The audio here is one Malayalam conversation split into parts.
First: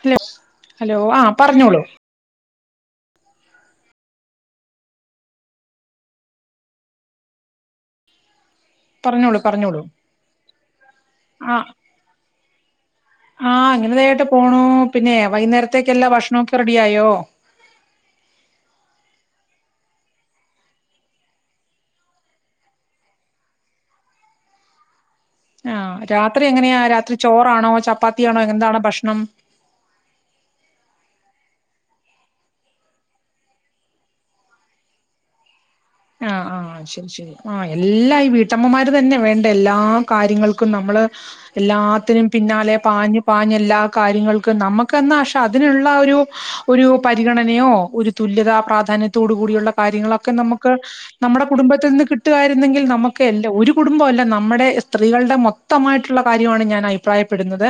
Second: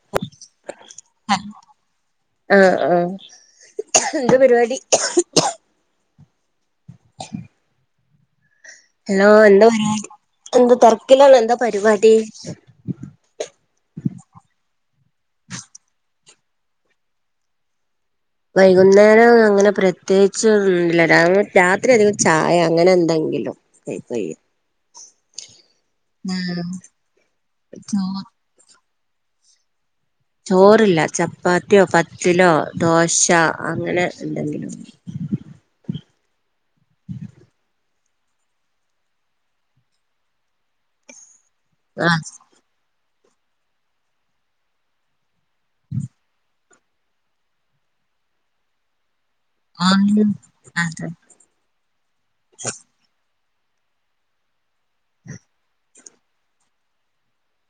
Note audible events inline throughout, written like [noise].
ഹലോ ഹലോ ആഹ പറഞ്ഞോളൂ ആഹ ആഹ എന്താ പരിപാടി ഹല്ലോ പറഞ്ഞോളൂ എന്താ പറഞ്ഞോളൂ പപാ എന്ത തതിരക്കിലാണ് എന്താ ആ പരിപാടി ആ അങ്ങനെതായിട്ട് പോണു പിന്നെ വൈകുന്നേരത്തേക്കല്ലാ ഭക്ഷണൊക്കെ റെഡി ആയോ വൈകുന്നേരം അങ്ങനെ പ്രത്യേകിച്ച് ഒന്നില്ല രാത്രി അധികം ചായ അങ്ങനെ എന്തെങ്കിലും കൈയ്യ ആഹ രാത്രി എങ്ങനെയാ രാത്രി ചോറാണോ ചോറ് ചപ്പാത്തിയാണോ എങ്ങന്താണോ ഭക്ഷണം ണം ചോറില്ല ചപ്പാത്തിയോ പത്തിലോ ദോശ അങ്ങനെ എന്തെങ്കിലും ആ ആ ശരി ശരി ആഹ് എല്ലാ ഈ വീട്ടമ്മമാര് തന്നെ വേണ്ട എല്ലാ കാര്യങ്ങൾക്കും നമ്മള് എല്ലാത്തിനും ആഹ് പിന്നാലെ പാഞ്ഞു പാഞ്ഞു എല്ലാ കാര്യങ്ങൾക്കും നമുക്ക് എന്നാ പക്ഷെ അതിനുള്ള ഒരു ഒരു പരിഗണനയോ ഒരു തുല്യതാ പ്രാധാന്യ തോട കൂടിയുള്ള ആഹ് കാര്യങ്ങളൊക്കെ നമുക്ക് അതെ നമ്മുടെ കുടുംബത്തിൽ നിന്ന് കിട്ടുവായിരുന്നെങ്കിൽ നമുക്ക് എല്ലാ ഒരു കുടുംബം അല്ല നമ്മുടെ സ്ത്രീകളുടെ മൊത്തമായിട്ട് ട്ടുള്ള കാര്യമാണ് ഞാൻ അഭിപ്രായപ്പെടുന്നത്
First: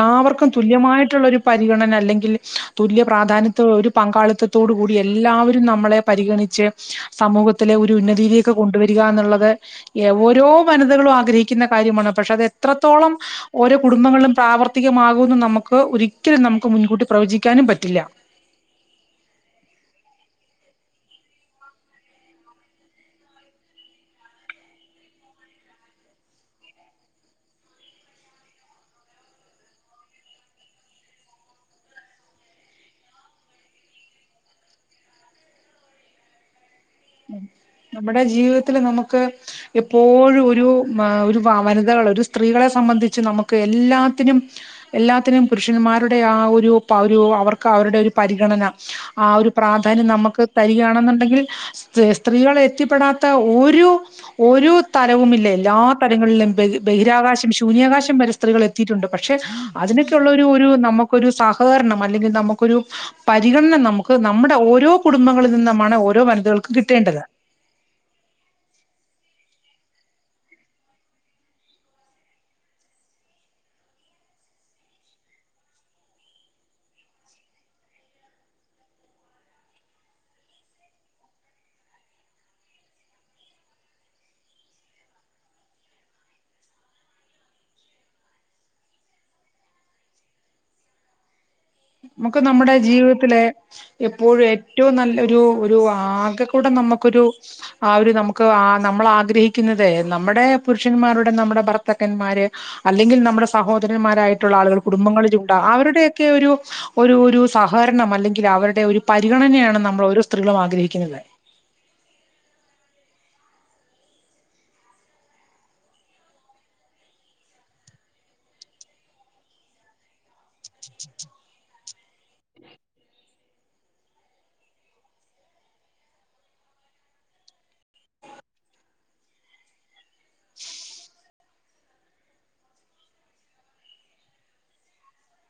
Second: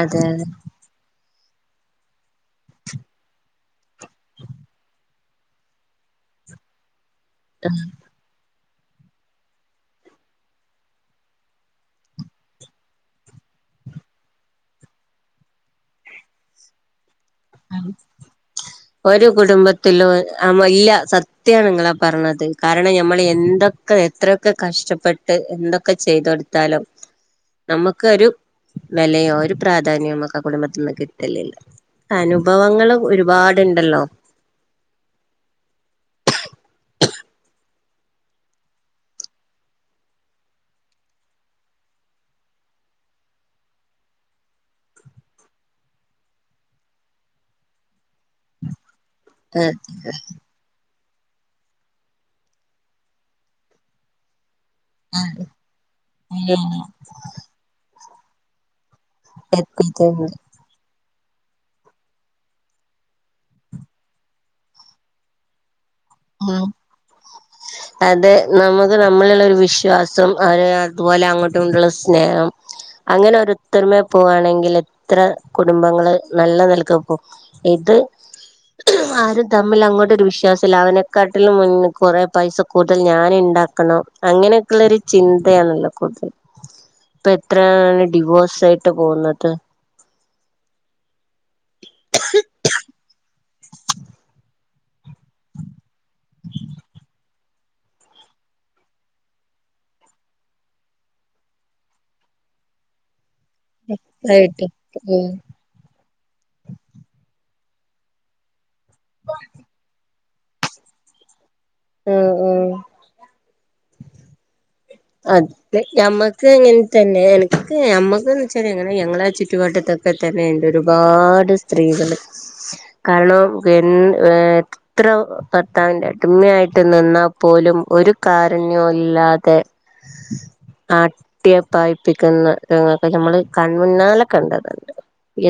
അതെ അതെ തുല്യമായിട്ടുള്ള ഒരു പരിഗണന അല്ലെങ്കിൽ തുല്യ പ്രാധാന്യ ഒരു പങ്കാളിത്തത്തോടു കൂടി എല്ലാവരും നമ്മളെ പരിഗണിച്ച് [unintelligible] സമൂഹത്തിലെ ഒരു ഉന്നതി കൊണ്ടുവരിക എന്നുള്ളത് ഓരോ വനിതകളും ആഗ്രഹിക്കുന്ന കാര്യമാണ് പക്ഷെ അത് എത്രത്തോളം ഓരോ കുടുംബങ്ങളിലും പ്രാവർത്തികമാകും നമുക്ക് ഒരിക്കലും നമുക്ക് മുൻകൂട്ടി പ്രവചിക്ക ഒരു കുടുംബത്തിലും ആ ഇല്ല സത്യാണ് നിങ്ങളാ പറഞ്ഞത് കാരണം നഞമ്മൾ എന്തൊക്കെ എത്രയൊക്കെ കഷ്ടപ്പെട്ട് എന്തൊക്കെ ചെയ്ത് കൊടുത്താലോ നമ്മുക്കൊരു വിലയോ ഒരു പ്രാധാന്യോ നമുക്ക് ആ കുടുംബത്തിൽ നിന്ന് കിട്ടലില്ല അനുഭവങ്ങൾ ഒരുപാടുണ്ടല്ലോ നമ്മുടെ ജീവിതത്തില്ൽ നമുക്ക് എപ്പോഴും ഒരു ഒരു വ വനിതകൾ ഒരു സ്ത്രീകളെ സംബന്ധിച്ച് നമുക്ക് എല്ലാത്തിനും എല്ലാത്തിനും പുരുഷന്മാരുടെ ആ ഒരു ഒരു അവർക്ക് അവരുടെ ഒരു പരിഗണന ആ ഒരു പ്രാധാന്യം നമുക്ക് തരികയാണെന്ന് യുണ്ടെങ്കിൽ സ്ത്രീകളെ എത്തിപ്പെടാത്ത ഒരു ഒരു തലവവുംമില്ല എല്ലാ തലങ്ങളിലും ബഹിരാകാശം ശൂന്യാകാശം പരിക സ്ത്രീകൾ ഏത് എത്തിയിട്ടുണ്ട് പക്ഷെ എത്തിട്ടുണ്ട് അതിനൊക്കെയുള്ളള്ള ഒരു നമുക്ക് ഒരു സഹകരണം അല്ലെങ്കിൽ നമുക്കൊരു പരിഗണന നമുക്ക് നമ്മുടെ ഓരോ കുടുംബങ്ങളിൽ നിന്ന് ആ ഓരോ വനിതകളും അതെ നമക്ക് നമ്മ ഒരു വിശ്വാസം അതുപോലെ അങ്ങോട്ടുംുള്ള സ്നേഹം അങ്ങനെ ോത്തരുമ പോകുകയാണെങ്കിൽ എത്ര കുടുംബങ്ങള് നല്ല നിലക്ക പോവും ഇത് ആരും തമ്മിൽ അങ്ങോട്ടൊരു വിശ്വാസമില്ല അവനെ കാാട്ടിൽ മുന്ന കൊറെ പൈസ കൂടുതൽ ഞാൻ ഉണ്ടാക്കണം അങ്ങനെയൊക്കെയുള്ള ഒരു ചിന്തയാണല്ലോ കൂടുതൽ ഇപ്പൊ എത്രയാണ് ഡിവോഴ്സ് ആയിട്ട് പോകുന്നത് നമുക്ക് നമ്മുടെ ജീവിതത്തിലെ എപ്പോഴും ഏറ്റവും നല്ല ഒരു ഒരു ആകെ കൂടെ നമുക്കൊരു ആ ഒരു നമുക്ക് ആ നമ്മൾ ആഗ്രഹിക്കുന്നത് നമ്മുടെ പുരുഷന്മാരുടെ നമ്മുടെ ഭർത്തകന്മാര് അല്ലെങ്കിൽ നമ്മുടെ സഹോദരന്മാരായിട്ടുള്ള ആയിട്ട് ആളുകൾ ഉം കുടുംബങ്ങളിലുണ്ട് അവരുടെ ഒക്കെ ഒരു ഒരു ഒരു സഹകരണം അല്ലെങ്കിൽ അവരുടെ ഒരു പരിഗണനയാണ് നമ്മൾ ഓരോ സ്ത്രീകളും ആഗ്രഹിക്കുന്നത് ആ ആ അത മ്മക്ക് എങ്ങനെ തന്നെ എനിക്ക് മ്മക്ക്ന്ന് വച്ചാ എങ്ങനെ ഞങ്ങളാ ചുറ്റുപാട്ടത്തൊക്കെ തന്നെ വേണ്ട ഒരുപാട് സ്ത്രീകൾ കാരണം എ ഏർ എത്ര ഭർത്താവിന്റെ അടിമയായിട്ട് നിന്നാൽ പോലും ഒരു കാരണ്യവും ഇല്ലാതെ ആട്ടിയപ്പായപ്പിക്കുന്ന രൊക്കെ നമ്മൾ കൺമുന്നാലെ കണ്ടതുണ്ട്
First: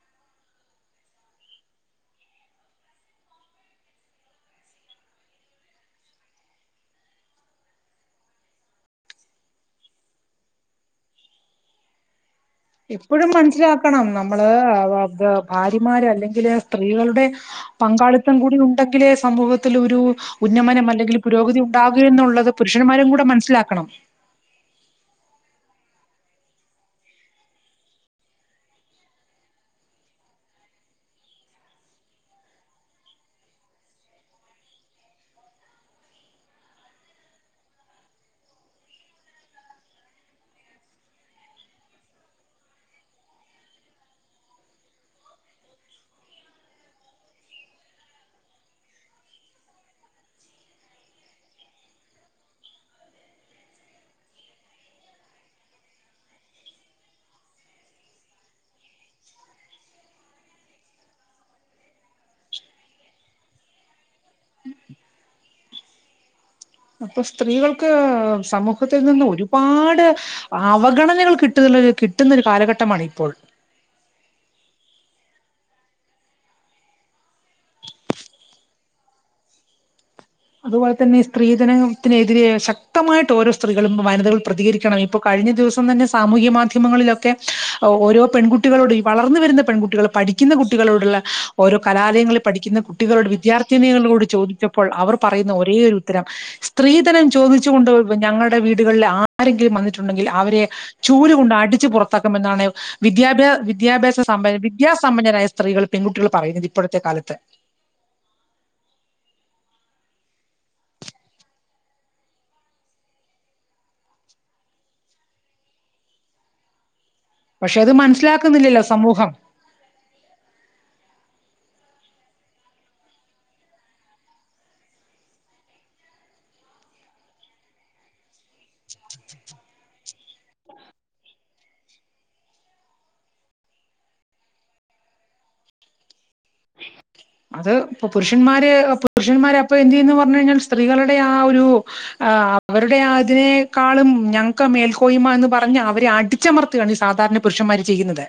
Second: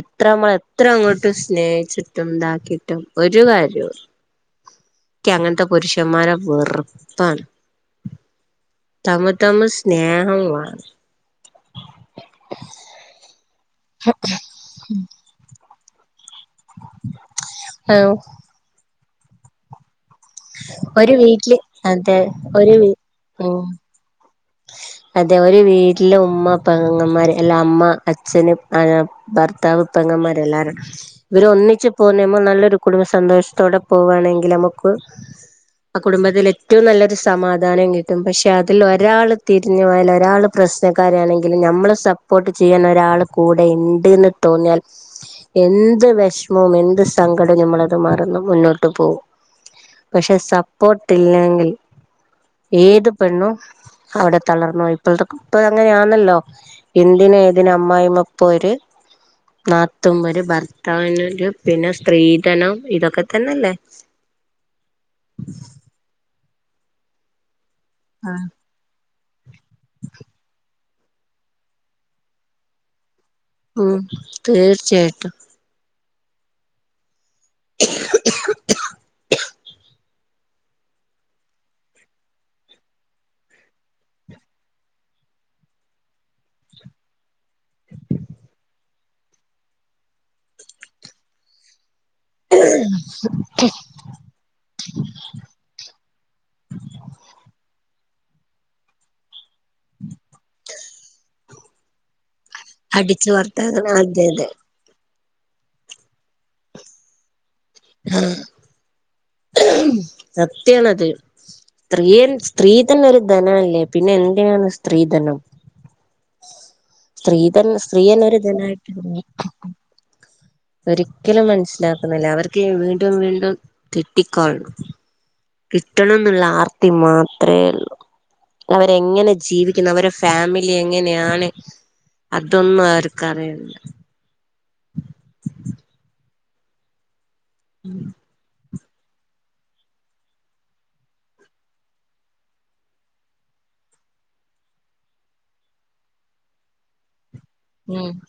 എത്ര നമ്മൾ എത്ര അങ്ങോട്ടും സ്നേഹിച്ചിട്ടും ഇതാക്കിട്ടും ഒരു കാര്യവും ഇല്ല ഇക്കി അങ്ങനത്തെ പുരുഷന്മാരെ വെറുപ്പാണ് തമ തമ സ്നേഹം വ ഇപ്പോഴും മന്ത് മനസിലണം നമ്മള് ബിമാറ അല്ലേ സ്ത്രീകളുടെ ആഹ് പങ്കാളിത്തം കൂടി ഉണ്ടെങ്കിൽ സമൂഹത്തിൽ ഒരു ഉന്നമനം ഒരു അല്ലെങ്കിൽ വീട്ടില് പുരോഗതി ഉണ്ടാകുക അതെ എന്നുള്ളത് ഒരു വീ പുരുഷന്മാരും കൂടെ ഉം മനസ്സിലാക്കണം അതെ ഒരു വീട്ടിലെ ഉമ്മപ്പ അങ്ങന്മാര് അല്ല അമ്മ അച്ഛന്ും ആ ഭർത്താവ്പ്പങ്ങന്മാര് എല്ലാവരുുംും ഇവര് ഒന്നിച്ച് പോുന്നമ്മൾ നല്ലൊരു കുടുംബ സന്തോഷത്തോടെ പോകുകവാണെങ്കിൽ നമുക്ക് ആ കുടുംബത്തിൽ ഏറ്റവും നല്ലൊരു സമാധാനം കിട്ടും പക്ഷെ അതിൽ ഒരാൾ തിരിഞ്ഞു പോയൽ ഒരാൾ പ്രശ്നക്കാരാണെങ്കിലും നമ്മൾ സപ്പോർട്ട് ചെയ്യാൻ ഒരാൾ കൂടെ ഉണ്ട്ന്ന് തോന്നിയാൽ എന്ത് വിഷമവും എന്ത് സങ്കടവും നമ്മൾത് മറന്ന് മുന്നോട്ട് പോകവും പക്ഷെ സപ്പോർട്ട് ഇല്ലെങ്കിൽ ഏത് പെണ്ണും അവിടെ തളർന്നു ഇപ്പോൾ ഇപ്പ അങ്ങനെയാണല്ലോ എന്തിന ഏതിന അമ്മായി അപ്പര് നാത്തുമര് ഭർത്താവിനര് പിന്നെ സ്ത്രീധനം ഇതൊക്കെ തന്നെല്ലേ അപ്പൊ സ്ത്രീകൾ ക്ക്‌ ആഹ് സമൂഹത്തിൽ നിന്ന് ഒ ഒരുപാട് അവഗണനകൾ കിട്ട കിട്ടുന്ന ഒരു കാലഘട്ടമാണ് ഇപ്പോൾ ഉ തീർച്ചയായിട്ടും [unintelligible] അതുപോലെ തന്നെ സ്ത്രീധനത്തിനെതിരെ ശക്തമായിട്ട് ഓരോ സ്ത്രീകളും വനിതകൾ പ്രതികരിക്കണം ഇപ്പൊ കഴിഞ്ഞ ദിവസം തന്നെ സാമൂഹ്യ മാധ്യമങ്ങളിലൊക്കെ ഓരോ പെൺകുട്ടികളോട് വളർന്നു വരുന്ന പെൺകുട്ടികള പഠിക്കുന്ന കുട്ടികളോടുള്ള ഓരോ കലാലയങ്ങളിൽ പഠിക്കുന്ന കുട്ടികളോട് വിദ്യാർത്ഥിനികളോട് ചോദിച്ചപ്പോൾ അവർ പറയുന്ന ഒരേ ഒരു ഉത്തരം സ്ത്രീധനം ചോദിച്ചൊണ്ട് ഇപ്പ ഞങ്ങളുടെ വീടുകളിലിൽ ആ ആരെങ്കിലും വന്നിട്ടുണ്ടെങ്കിൽ അവരെ ചൂല് കൊണ്ട് അടി ച്ചു പുറത്തക് ാണ് അടിച്ചു വിദ്യാഭ്യാ വാർത്താകൾ വിദ്യാഭ്യാസ അതെ അതെ വിദ്യാസ സമ്പന്നരായ സ്ത്രീകൾ പെൺകുട്ടികൾ പറയുന്നത് ഇപ്പോഴത്തെ കാലത്ത് ആ സത്യണത് സ്ത്രീ സ്ത്രീ തന്ന ഒരു ധനല്ലേ പിന്നെ എന്തയാണ് സ്ത്രീധനം സ്ത്രീ തന്ന പക്ഷെ അത് സ്ത്രീയനൊ ഒരു മനസ്സിലാക്കുന്നില്ലല്ലോ തനായിട്ടിന്ന സമൂഹം ഒരിക്കലും മനസ്സിലാക്കുന്നില്ല അവർക്ക് വീണ്ടും വീണ്ടും തെട്ടിക്കോളണം കിട്ടണം എന്നുള്ള ആർത്തി മാത്രമേ ഉള്ളൂ അവരെങ്ങനെ ജീവിക്കുന്നു അവരെ ഫാമിലി എങ്ങനെയാണ് അതൊന്നും അവർക്ക് അറിയല്ല [inaudible] അത് ഇപ്പൊ പുരുഷന്മാര് പുരുഷന്മാർ അപ്പൊ എന്ത് ചെയന്ന് പറഞ്ഞ കഴിഞ്ഞാൽ സ്ത്രീകളുടെ ആ ഒരു അവരുടെ ആ അതിനേക്കാളും ഞങ്ങൾക്ക് മേൽക്കോയ്മ എന്ന് പറഞ്ഞ് അവരെ അടിച്ചമർത്തുകയാണ് ഈ സാധാരണ പുരുഷന്മാര് ഉം ചെയ്യുന്നത്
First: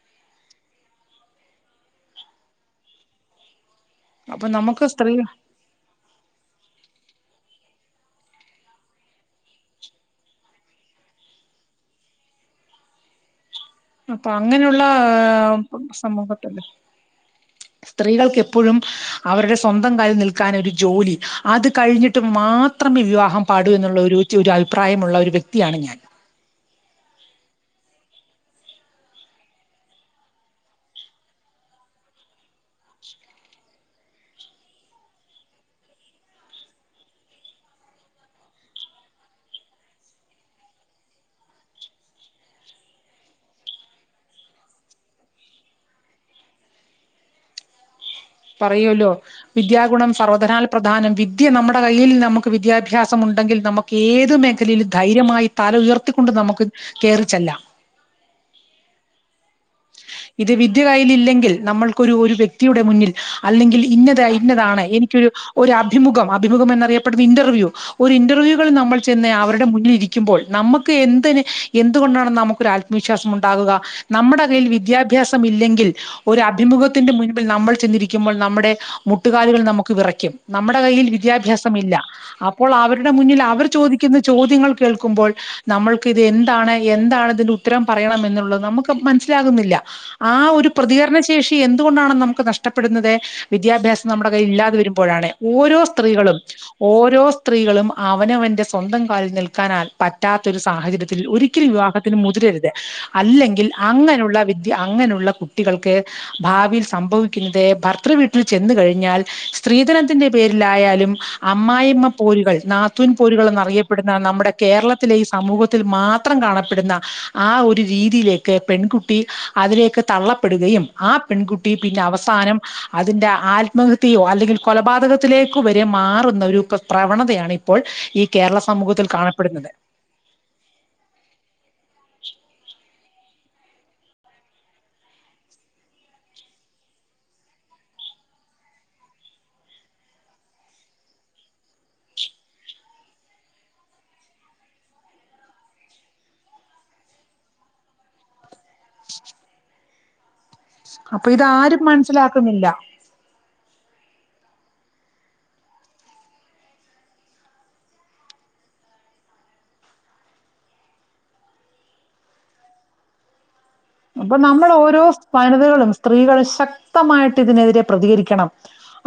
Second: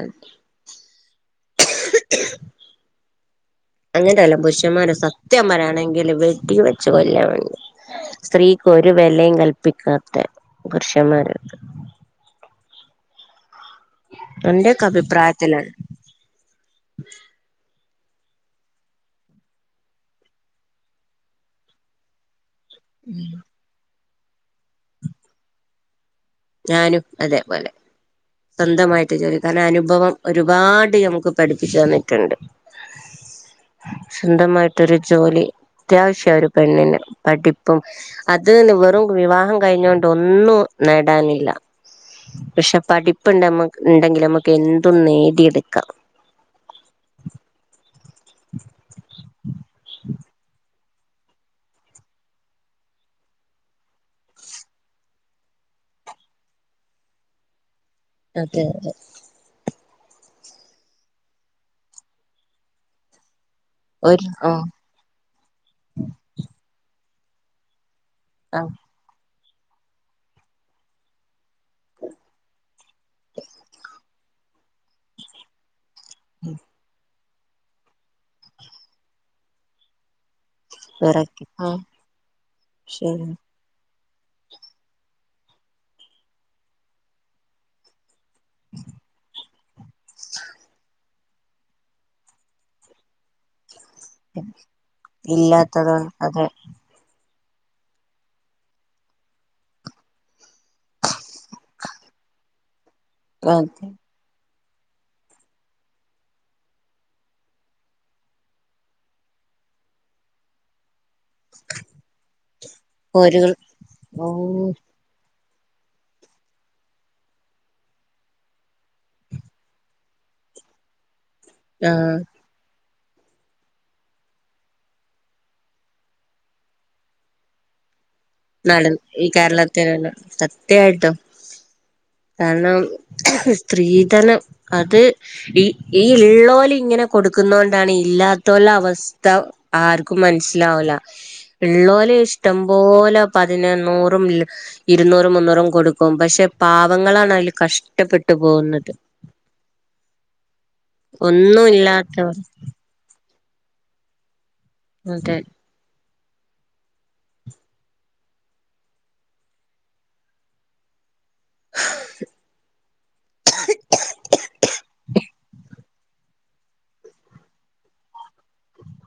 അത [unintelligible] അങ്ങനെയ അല്ല അപ്പൊ നമുക്ക് പുരുഷന്മാര് സ്ത്രീ സത്യം പറയാണെങ്കില് വെട്ട കൊല്ലാൻ സ്ത്രീക്ക് ഒരു വിലയും കല്പ്പിക്കാത്ത പുരുഷന്മാരൊക്കെ അപ്പൊ അങ്ങനെയുള്ള എന്റെയൊക്കെ അഭിപ്രായത്തിലാണ് സമൂഹത്തല്ലേ സ്ത്രീകൾക്ക്െപ്പോഴും അവരുടെ സ്വന്തം കാലൽ നിൽക്കാൻ ഒരു ജോലി അത് കഴിഞ്ഞിട്ട് മാത്ര അത്രം വിവാഹം പാടു എന്നുള്ള ഒരു ഒരു അഭിപ്രായമുള്ള ഒരു വ്യക്തിയാണ് ഞാൻ ഞാനും അതേപോലെ സ്വന്തമായിട്ട് ജോലി കാരണം അനുഭവം ഒരുപാട് ഞമുക്ക് പഠിപ്പിച്ചു തന്നിട്ടുണ്ട് സ്വന്തമായിട്ടൊരു ജോലി അത്യാവശ്യം ഒരു പെണ്ണിിനെ പഠിപ്പും അതിന്ന് വെറും വിവാഹം കഴിഞ്ഞ കൊണ്ട് ഒന്നും നില്ല പക്ഷെ പഠിപ്പ്ണ്ടമ്മ ഉണ്ടെങ്കിൽ നമുക്ക് എന്തും നേടിയെടുക്കാം പറയൂല്ലോ വിദ്യാഗുണം സർവധനാൽ പ്രധാനം വിദ്യ നമ്മുടെ കയ്യിൽ നമുക്ക് വിദ്യാഭ്യാസം ഉണ്ടെങ്കിൽ നമുക്ക് ഏത് മേഖലയിലും ധൈര്യമായി തല ഉയർത്തിക്കൊണ്ട് നമുക്ക് കേയറിച്ചല്ലാം അതെ അതെ ഇത് വിദ്യ കയ്ൽ ഇല്ലെങ്കിൽ നമ്മൾക്ക ഒരു ഒരു വ്യക്തിയുടെ മുന്നിൽ അല്ലെങ്കിൽ ഇന്നത ഒരു ആ ഇന്നതാണ് എനിക്കൊ ഒരു അഭിമുഖം അഭിമുഖം എന്നറിയ ഇന്റർവ്യൂ ഒരു ആ ഇന്റർവ്യൂകൾ നമ്മൾ ചെന്ന് അവ മുന്നിൽ ഇരിക്കുമ്പോൾ നമുക്ക് എന്ന് എന്ത കൊണ്ടാണെന്ന് നമുക്ക്ൊത്പര്യം വിശ്വാസം ഉണ്ടാകുക നമ്മുടെ േൽവ [unintelligible] വിദ്യാഭ്യാസം ഇല്ലെങ്കിൽ ഒരു അഭിമുഖത്തിന്റെ മുൻ നമ്മൾ ചെന്നിരിക്കുമ്പോൾ നമ്മുടെ മുട്ടുകാലുകൾ നമുക്ക് വിറയ്ക്കും നമ്മുടെ കയ്യിൽ വിറക്കി ആ വിദ്യാഭ്യാസം ഇല്ല അപ്പോൾ അവരുടെ ശരി മുന്നിൽ അവർ ചോദിക്ക ചോദ്യങ്ങൾ കേൾക്കുമ്പോൾ നമ്മൾക്ക് ഇത് എന്താണ് എന്താണ് ഇതിന്റെ ഉത്തരം പറയണ എ നമ്മൾക്ക് അപ്പോൾ - ആ ഒരു പ്രതികരണ ശേഷി എന്തുകൊണ്ടാണ് നമുക്ക് നഷ്ടപ്പെടുന്നത് വിദ്യാഭ്യാസ നമ്മുടെ കൈ ഇല്ലാതെ വരുമ്പോഴാണ് ഓരോ ഇല്ലാത്തത് സ്ത്രീകളും അതെ ഓരോ സ്ത്രീകളും അവനവൻന്റെ സ്വന്തം കാലിൽ നിൽക്കാനാ പറ്റാത്ത ഒരു സാഹചര്യത്തിൽ ഒരിക്കലും വിവാഹത്തിന് മുതിരരുത് അല്ലെങ്കിൽ അങ്ങനെ വിദ്യ അങ്ങനെയുള്ള കുട്ടികൾക്ക് ഭാവിയിൽ സംഭവിക്കുന്നത് ഭർത്തൃവീട്ടിൽ ചെന്ന കഴിഞ്ഞാൽ സ്ത്രീധനത്തിന്റെ പേരിലായാലും അമ്മായിമ്മ പോരുകൾ നാത്തുൻ പോരുകൾ എന്നറിയപ്പെടുന്ന ഓ നമ്മുടെ കേരളത്തിലെ സമൂഹത്തിൽ മാത്രം കാണപ്പെടുന്ന ആ ഒരു രീതിയിലേക്ക് പെൺകുട്ടി അതിലേക്ക് തള്ളപ്പെടുകയും ആ പെൺകുട്ടി ആ പിന്നെ അവസാനം അതിന്റെ ആത്മഹത്യോ അല്ലെങ്കിൽ കൊലപാതകത്തിലേക്ക വരെ മാറുന്ന ഒരു പ്രവണതയാണ ഇപ്പോൾ ഈ കേരള നട സമൂഹത്തിൽ ഈ കാണപ്പെടുന്നത് കേരളത്തിനല്ല സത്യായിട്ടോ കാരണം സ്ത്രീധനം അത് ഈ ഈ ഉള്ളോല് ഇങ്ങനെ കൊടുക്കുന്ന കൊണ്ടാണ് ഇല്ലാത്തുള്ള അവസ്ഥ ആർക്കും മനസ്സിലാവില്ല ഉള്ളോല് ഇഷ്ടം പോലെ പതിന് നൂറും ഇരുന്നൂറും മുന്നൂറും കൊടുക്കും പക്ഷെ പാവങ്ങളാണ് അതിൽ കഷ്ടപ്പെട്ടു പോകുന്നത് അപ്പൊ ഒന്നും ഇതാരും ഇല്ലാത്തവർ മനസ്സിലാക്കുന്നില്ല അതെ അപ്പൊ നമ്മൾ ഓരോ വനിതകളും സ്ത്രീകളും ശക്തമായിട്ട് ഇതിനെതിരെ പ്രതികരിക്കണം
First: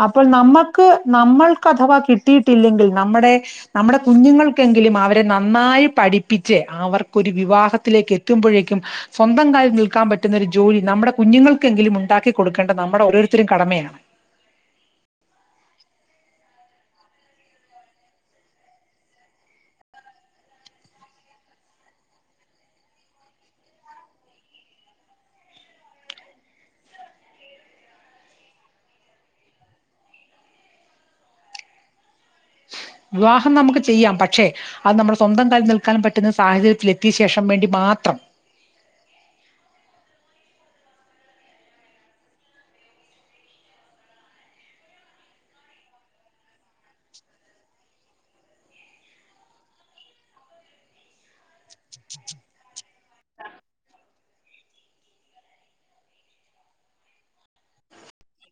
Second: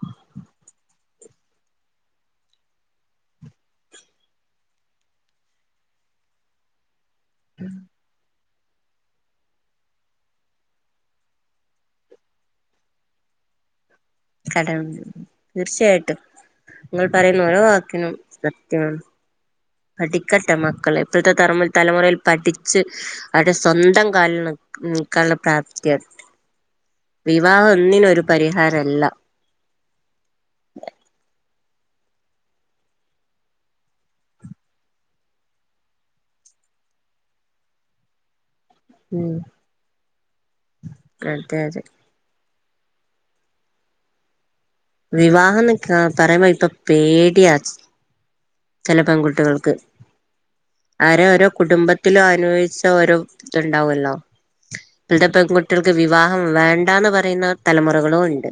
അപ്പൊ നമ്മക്ക് നമ്മൾക്ക് അഥവാ കിട്ടിയിട്ടില്ലെങ്കിൽ നമ്മുടെ നമ്മുടെ കുഞ്ഞുങ്ങൾക്ക് എങ്കിലും അവരെ നന്നായി പഠിപ്പിച്ചു അവർ ഒരു വിവാഹത്തിലേക്ക് ക്കെത്തുമ്പഴേക്കും സ്വന്തം കാഴ്‌ നിൽക്കാൻ പറ്റുന്നൊരു ജോലി നമ്മുടെ കുഞ്ഞുങ്ങൾക്കെങ്കിലും ഉണ്ടാക്കികൊടുക്കേണ്ടത് നമ്മുടെ ഓരോരുത്തരുടെയും കടമയ [unintelligible] തീർച്ചയായിട്ടും നിങ്ങൾ പറയുന്ന ഓരോ വാക്കിനും സത്യമാണ് പഠിക്കട്ടെ മക്കള് ഇപ്പോഴത്തെ തരമുറ തലമുറയിൽ പഠിച്ച് അവരുടെ സ്വന്തം കാലിൽ മ് നിൽക്കാനുള്ള പ്രാപ്തിയാകട്ടെ വിവാഹം ഒന്നിനും ഒരു പരിഹാരമല്ല വിവാഹം നമുക്ക് ചെയ്യാം പക്ഷെ അത് നമ്മൾ സ്വന്തം കാലിൽ നിൽക്കാൻ പറ്റുന്ന സാഹചര്യത്തിൽ എത്തിയ ശേഷം വേണ്ടി മാത്രം ഉമ് [unintelligible] വിവാഹമെന്നു ക് പറയുമ്പ ഇപ്പം പേടിയാ ചില പെൺകുട്ടികൾക്ക് അവരെ ഓരോ കുടുംബത്തിലും അനുഭവിച്ച ഓരോ ഇതുണ്ടാവുമല്ലോ ഇപ്പഴത്തെ പെൺകുട്ടികൾക്ക് വിവാഹം വേണ്ടാന്നുപറയുന്ന തലമുറകളുമുണ്ട്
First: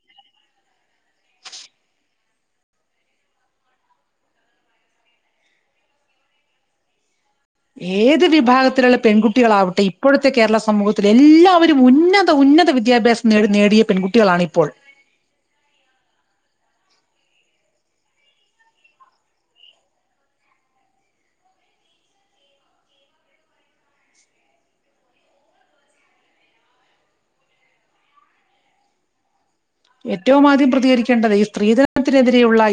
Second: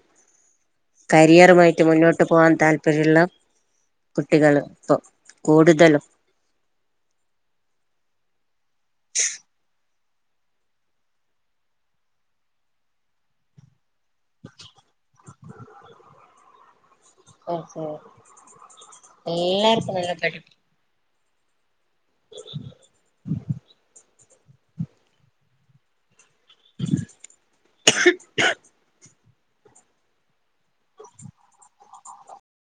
കരിയറുമായിട്ട് മുന്നോട്ടുപോകാൻ താല്പര്യമുള്ള കുട്ടികൾ ഇപ്പൊ കൂടുതല് ഏതുവിഭാഗം ത്തിലുള്ള പെൺകുട്ടികളാകട്ടെ ഇപ് ഇപ്പോഴത്തെ കേരള സമൂഹത്തിലെ എല്ലാവ രും ഉന്നത ഉന്നത വിദ്യാഭ്യാസം നേടൂ നേടിയ പെൺകുട്ട് കുട്ടികളാണിപ്പോൾ [inaudible] [unintelligible] ഏറ്റവും ആദ്യം പ്രേതികരിക്കേണ്ടത് ഈ സ്ത്രീധനത്തിനെതിരെയുള്ള